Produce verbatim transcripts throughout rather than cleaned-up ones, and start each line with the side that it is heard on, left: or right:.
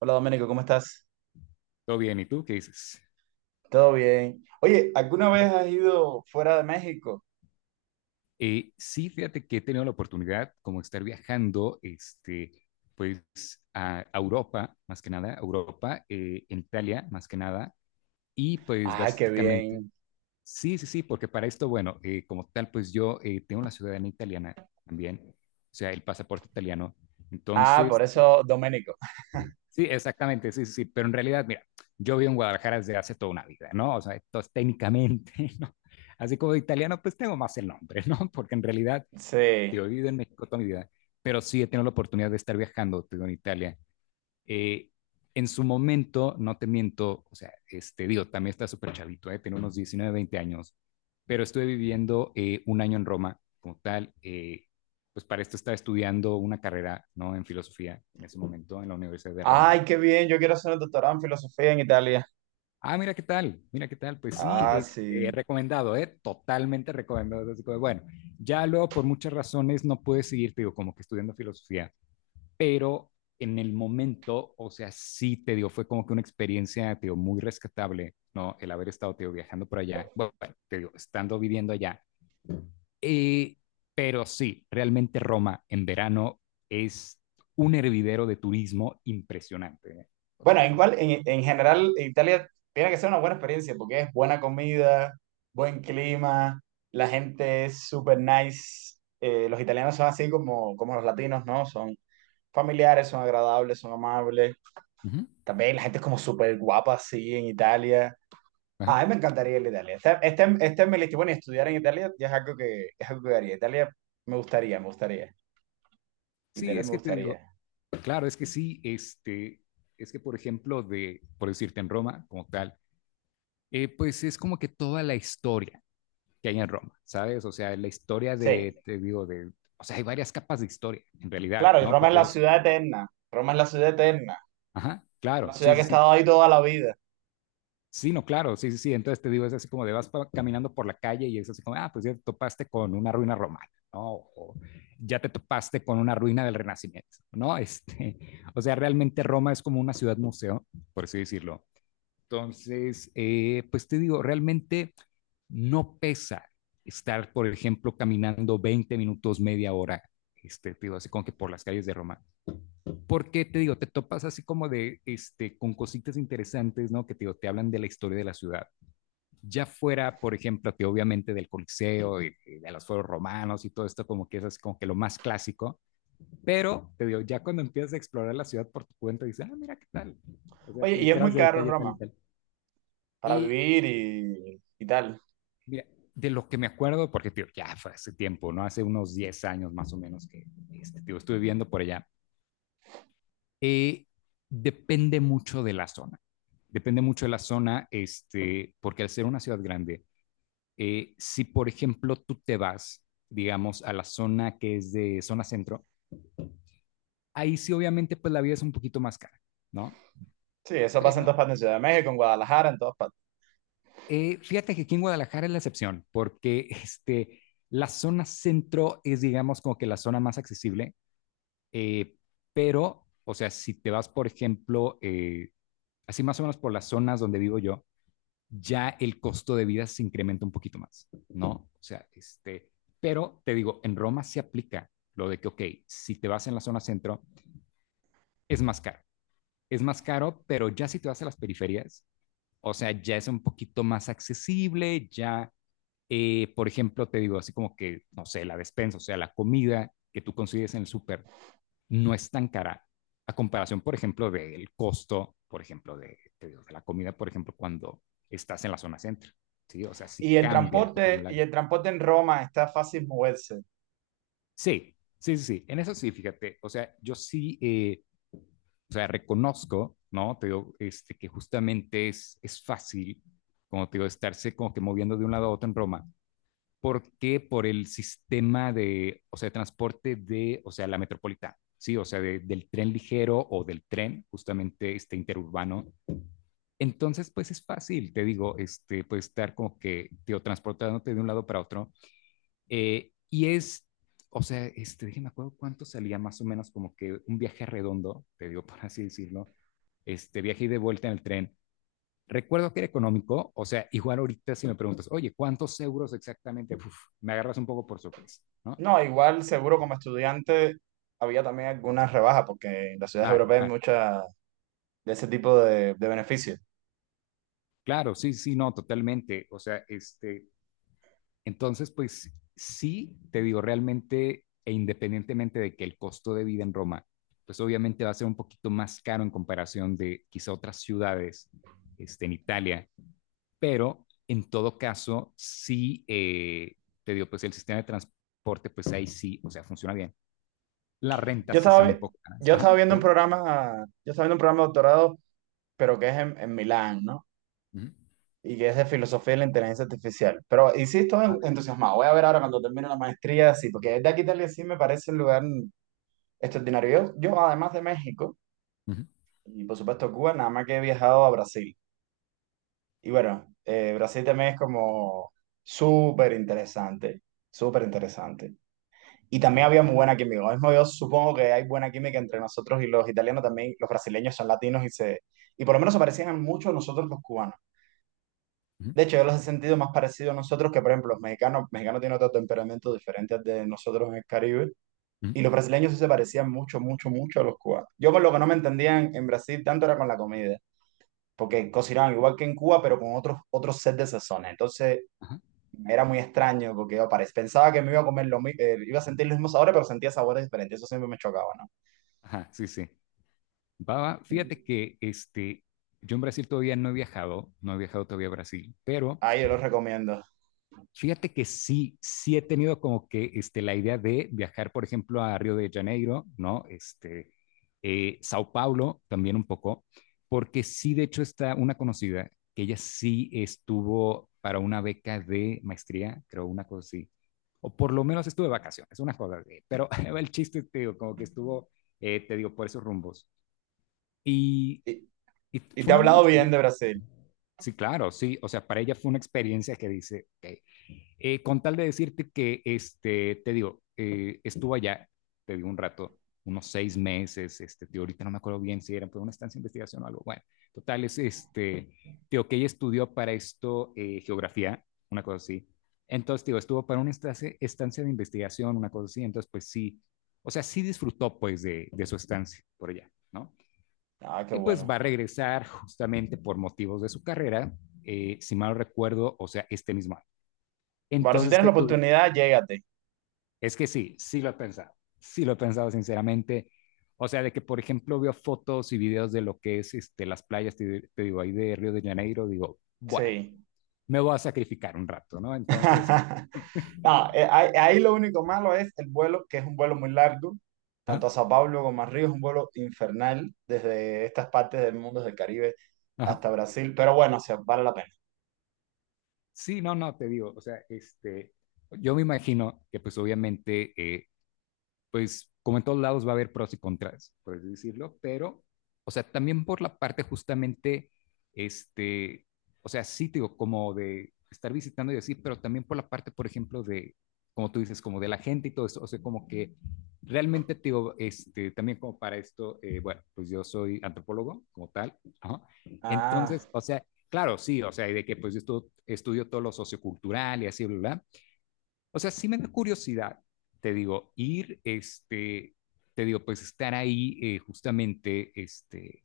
right: Hola Doménico, ¿cómo estás?
left: Todo bien, ¿y tú qué dices?
right: ¿Todo bien? Oye, ¿alguna vez has ido fuera de México?
left: Eh, sí, fíjate que he tenido la oportunidad como de estar viajando, este, pues a a Europa, más que nada, a Europa, eh, en Italia, más que nada, y pues
right: Ay, qué
left: básicamente,
right: bien.
left: sí, sí, sí, porque para esto, bueno, eh, como tal, pues yo eh, tengo la ciudadanía italiana también, o sea, el pasaporte italiano,
right: Ah, por
left: entonces,
right: eso Doménico.
left: sí, exactamente, sí, sí, sí, pero en realidad, mira, yo vivo en Guadalajara desde hace toda una vida, ¿no? O sea, entonces técnicamente, ¿no? Así como de italiano, pues tengo más el nombre, ¿no? Porque en realidad,
right: Sí.
left: digo, he vivido en México toda mi vida, pero sí he tenido la oportunidad de estar viajando, te digo, en Italia. Eh, en su momento, no te miento, o sea, este, digo, también está súper chavito, ¿eh? Tengo unos diecinueve, veinte años, pero estuve viviendo eh, un año en Roma como tal, eh, pues para esto estaba estudiando una carrera, ¿no? En filosofía en ese momento en la Universidad de Roma.
right: Ay, qué bien, yo quiero hacer un doctorado en filosofía en Italia.
left: Ah, mira qué tal, mira qué tal. Pues sí,
right: Ah,
left: este,
right: sí.
left: recomendado, ¿eh? Totalmente recomendado. Así como, bueno, ya luego por muchas razones no pude seguir, te digo, como que estudiando filosofía, pero en el momento, o sea, sí te digo, fue como que una experiencia, te digo, muy rescatable, ¿no? El haber estado, te digo, viajando por allá, bueno, te digo, estando viviendo allá. Eh, pero sí, realmente Roma en verano es un hervidero de turismo impresionante, ¿eh? O sea,
right: Bueno,
left: es.
right: igual en, en general en Italia tiene que ser una buena experiencia porque es buena comida, buen clima, la gente es súper nice. Eh, los italianos son así como, como los latinos, ¿no? Son familiares, son agradables, son amables.
left: Ujú.
right: También la gente es como súper guapa así en Italia. A
left: Ajá.
right: mí me encantaría ir a Italia. Este, este, este es mi lista. Bueno, y estudiar en Italia ya es algo que, es algo que haría. Italia me gustaría, me gustaría.
left: Sí,
right: Italia
left: es
right: me
left: que te digo,
right: gustaría.
left: claro, es que sí, este, es que por ejemplo, de, por decirte en Roma como tal, eh, pues es como que toda la historia que hay en Roma, ¿sabes? O sea, la historia de,
right: Sí,
left: te digo, de, o sea, hay varias capas de historia en realidad,
right: claro, y
left: ¿no?
right: Roma es
left: Porque
right: la
left: es,
right: ciudad eterna. Roma es la ciudad eterna.
left: ajá,
right: Una
left: claro,
right: ciudad
left: sí,
right: que ha
left: sí, sí.
right: estado ahí toda la vida.
left: Sí, no, claro, sí, sí, sí. Entonces te digo, es así como de vas pa- caminando por la calle y es así como, ah, pues ya te topaste con una ruina romana, ¿no? O ya te topaste con una ruina del Renacimiento, ¿no? Este, o sea, realmente Roma es como una ciudad museo, por así decirlo. Entonces, eh, pues te digo, realmente no pesa estar, por ejemplo, caminando veinte minutos, media hora, este, te digo, así como que por las calles de Roma. Porque te digo, te topas así como de, este, con cositas interesantes, ¿no? Que te digo, te hablan de la historia de la ciudad. Ya fuera, por ejemplo, te obviamente del Coliseo y, y de los foros romanos y todo esto, como que es así como que lo más clásico. Pero te digo, ya cuando empiezas a explorar la ciudad por tu cuenta, dices, ah, mira qué tal. O sea,
right: Oye,
left: te
right: y es muy
left: enteras de
right: caro
left: detalles tal y
right: Roma
left: tal.
right: para
left: Y
right: vivir y, y tal.
left: mira, de lo que me acuerdo, porque tío, ya fue hace tiempo, ¿no? Hace unos diez años más o menos que este, tío, estuve viviendo por allá. Eh, Depende mucho de la zona. Depende mucho de la zona, este, porque al ser una ciudad grande, eh, si por ejemplo tú te vas, digamos, a la zona que es de zona centro, ahí sí obviamente pues la vida es un poquito más cara, ¿no?
right: Sí, eso pasa en todas
left: Pero
right: partes, en Ciudad de México, en Guadalajara, en todas partes.
left: eh, fíjate que aquí en Guadalajara es la excepción, porque este, la zona centro es, digamos, como que la zona más accesible. Eh, pero, o sea, si te vas, por ejemplo, eh, así más o menos por las zonas donde vivo yo, ya el costo de vida se incrementa un poquito más, ¿no? O sea, este, pero te digo, en Roma se aplica lo de que, ok, si te vas en la zona centro, es más caro, es más caro, pero ya si te vas a las periferias, o sea, ya es un poquito más accesible, ya, eh, por ejemplo, te digo, así como que, no sé, la despensa, o sea, la comida que tú consigues en el súper, no es tan cara a comparación, por ejemplo, del costo, por ejemplo, de, de, de la comida, por ejemplo, cuando estás en la zona centro, ¿sí? O sea, sí
right: Y el
left: cambia conforme
right: transporte, y
left: la.
right: el transporte en Roma está fácil moverse.
left: Sí, sí, sí, sí, en eso sí, fíjate, o sea, yo sí, eh, o sea, reconozco, ¿no? Te digo, este, que justamente es, es fácil, como te digo, estarse como que moviendo de un lado a otro en Roma, porque por el sistema de, o sea, de transporte de, o sea, la metropolitana, ¿sí? O sea, de- del tren ligero o del tren, justamente este interurbano. Entonces, pues es fácil, te digo, este, pues estar como que, tío, transportándote de un lado para otro. Eh, y es, o sea, este, déjeme acuerdo cuánto salía más o menos como que un viaje redondo, te digo, por así decirlo, este viaje y de vuelta en el tren. Recuerdo que era económico, o sea, igual ahorita si me preguntas, oye, ¿cuántos euros exactamente? Uf, me agarras un poco por sorpresa, ¿no?
right: No, igual seguro como estudiante había también algunas rebajas porque en las ciudades
left: Claro,
right: europeas hay
left: claro,
right: muchas de ese tipo de, de beneficios.
left: claro, sí, sí, no, totalmente. O sea, este, entonces, pues sí, te digo, realmente e independientemente de que el costo de vida en Roma, pues obviamente va a ser un poquito más caro en comparación de quizá otras ciudades este, en Italia, pero en todo caso, sí, eh, te digo, pues el sistema de transporte, pues ahí sí, o sea, funciona bien. Las
right: Yo
left: rentas sí
right: estaba,
left: son un
right: vi-
left: poco caras.
right: yo estaba
left: Ajá,
right: viendo un
left: pero.
right: programa, yo estaba viendo un programa de doctorado, pero que es en, en Milán, ¿no?
left: Ujú.
right: Y que es de filosofía de la inteligencia artificial. Pero y sí estoy
left: Ah,
right: en-
left: mira.
right: entusiasmado. Voy a ver ahora cuando termine la maestría, sí, porque de aquí a Italia sí me parece un lugar extraordinario. Yo, yo además de México
left: Ujú,
right: y por supuesto Cuba, nada más que he viajado a Brasil. Y bueno, eh, Brasil también es como súper interesante, súper interesante. Y
left: va,
right: también había
left: va.
right: muy buena química. Lo mismo yo supongo que hay buena química entre nosotros y los italianos también. Los brasileños son latinos y se... Y por lo menos se parecían mucho a nosotros los cubanos.
left: Ujú,
right: De hecho, yo los he sentido más parecidos a nosotros que, por ejemplo, los mexicanos. Los mexicanos tienen otro temperamento diferente al de nosotros en el Caribe.
left: ujú,
right: Y los brasileños sí se parecían mucho, mucho, mucho a los cubanos. Yo con lo que no me entendían en Brasil tanto era con la comida porque cocinaban igual que en Cuba, pero con otros, otros set de sazones. Entonces,
left: ajá,
right: era muy extraño porque yo pare- pensaba que me iba a comer lo mi- eh, iba a sentir los mismos sabores, pero sentía sabores diferentes. Eso siempre me chocaba, ¿no?
left: ajá, sí, sí. Va, va. Fíjate que este, yo en Brasil todavía no he viajado, no he viajado todavía a Brasil, pero
right: Ahí yo lo recomiendo.
left: fíjate que sí, sí he tenido como que este, la idea de viajar, por ejemplo, a Río de Janeiro, ¿no? Este, eh, Sao Paulo también un poco, porque sí, de hecho, está una conocida que ella sí estuvo para una beca de maestría, creo, una cosa así, o por lo menos estuvo de vacaciones, una cosa así, pero el chiste, te digo, como que estuvo, eh, te digo, por esos rumbos. Y,
right: Y,
left: y
right: y te
left: fue
right: he
left: una buena
right: hablado bien
left: experiencia.
right: de Brasil.
left: Sí, claro, sí, o sea, para ella fue una experiencia que dice, ok, eh, con tal de decirte que, este, te digo, eh, estuvo allá, te digo un rato, unos seis meses, este, tío, ahorita no me acuerdo bien si era por una estancia de investigación o algo, bueno, total, es este, tío, que ella estudió para esto eh, geografía, una cosa así, entonces, tío, estuvo para una estancia, estancia de investigación, una cosa así, entonces, pues sí, o sea, sí disfrutó, pues, de, de su estancia por allá, ¿no?
right: Ah, qué
left: Y pues va a
right: bueno.
left: regresar justamente por motivos de su carrera, eh, si mal no recuerdo, o sea, este mismo año.
right: Bueno, si
left: Entonces,
right: tienes
left: ¿qué,
right: la
left: tú?
right: oportunidad, llégate.
left: Es que sí, sí lo he pensado, sí lo he pensado sinceramente. O sea, de que, por ejemplo, veo fotos y videos de lo que es este, las playas, te, te digo, ahí de Río de Janeiro, digo, bueno,
right: Sí.
left: me voy a sacrificar un rato, ¿no? Entonces,
right: No, eh, ahí, ahí lo único malo es el vuelo, que es un vuelo muy largo,
left: ajá,
right: tanto a Sao Paulo como a Río, es un vuelo infernal desde estas partes del mundo del Caribe
left: ajá.
right: hasta Brasil, pero bueno, o sea, vale la pena.
left: Sí, no, no, te digo, o sea, este, yo me imagino que pues obviamente eh, pues como en todos lados va a haber pros y contras, por así decirlo, pero, o sea, también por la parte justamente, este, o sea, sí, digo, como de estar visitando y así, pero también por la parte, por ejemplo, de, como tú dices, como de la gente y todo eso, o sea, como que realmente, digo, este, también como para esto, eh, bueno, pues yo soy antropólogo como tal, ajá.
right: Ah.
left: Entonces, o sea, claro, sí, o sea, y de que pues yo estu- estudio todo lo sociocultural y así, bla, bla, o sea, sí me da curiosidad, te digo, ir, este, te digo, pues estar ahí eh, justamente, este,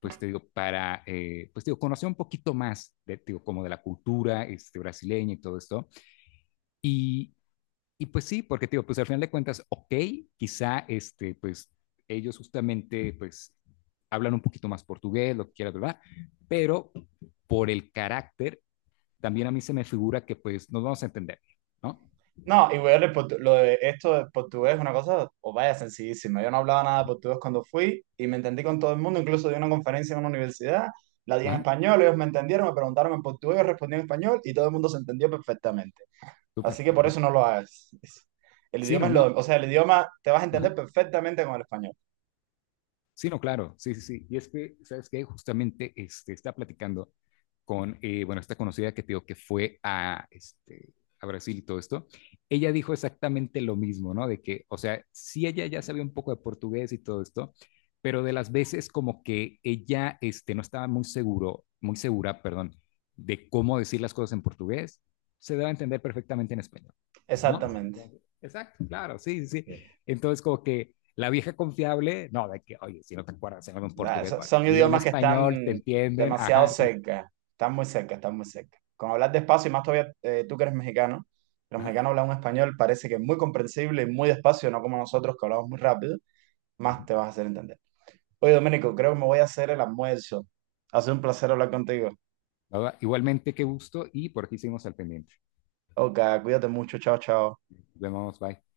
left: pues te digo, para, eh, pues te digo, conocer un poquito más, de, te digo, como de la cultura este, brasileña y todo esto. Y, y pues sí, porque te digo, pues al final de cuentas, ok, quizá, este, pues ellos justamente, pues hablan un poquito más portugués, lo que quieras, ¿verdad? Pero por el carácter, también a mí se me figura que pues nos vamos a entender, ¿no?
right: No, y weón, el portu- lo de esto de portugués es una cosa, o vaya, sencillísima. Yo no hablaba nada de portugués cuando fui y me entendí con todo el mundo, incluso di una conferencia en una universidad, la di en
left: Ajá,
right: español, ellos me entendieron, me preguntaron en portugués, yo respondí en español y todo el mundo se entendió perfectamente. Así
left: súper.
right: que por eso no lo hagas. El
left: Sí,
right: idioma
left: no,
right: es
left: no.
right: lo, o sea, el idioma te vas a
left: Ajá.
right: entender perfectamente con el español.
left: Sí, no, claro. Sí, sí, sí. Y es que, ¿sabes qué? Justamente este, está platicando con, eh, bueno, esta conocida que te digo que fue a, este, a Brasil y todo esto. Ella dijo exactamente lo mismo, ¿no? De que, o sea, sí, ella ya sabía un poco de portugués y todo esto, pero de las veces como que ella este, no estaba muy seguro, muy segura, perdón, de cómo decir las cosas en portugués, se daba a entender perfectamente en español. ¿No?
right: Exactamente.
left: Entonces, exacto, claro, sí, sí, sí. Entonces, como que la vieja confiable, no, de que, oye, si no te acuerdas, se llama en
right: Ah,
left: portugués,
right: so-
left: bueno,
right: Son
left: dilo en
right: idiomas que están
left: español, te entienden,
right: demasiado
left: ajá, sí,
right: cerca, están muy cerca, están muy cerca. Con hablar despacio, y más todavía eh, tú que eres mexicano, los
left: ajá.
right: mexicanos hablan un español, parece que es muy comprensible y muy despacio, no como nosotros que hablamos muy rápido, más te vas a hacer entender. Oye, Domenico, creo que me voy a hacer el almuerzo. Ha sido un placer hablar contigo.
left: Nada, igualmente, qué gusto y por aquí seguimos al pendiente.
right: Ok, cuídate mucho, chao, chao.
left: Nos vemos, bye.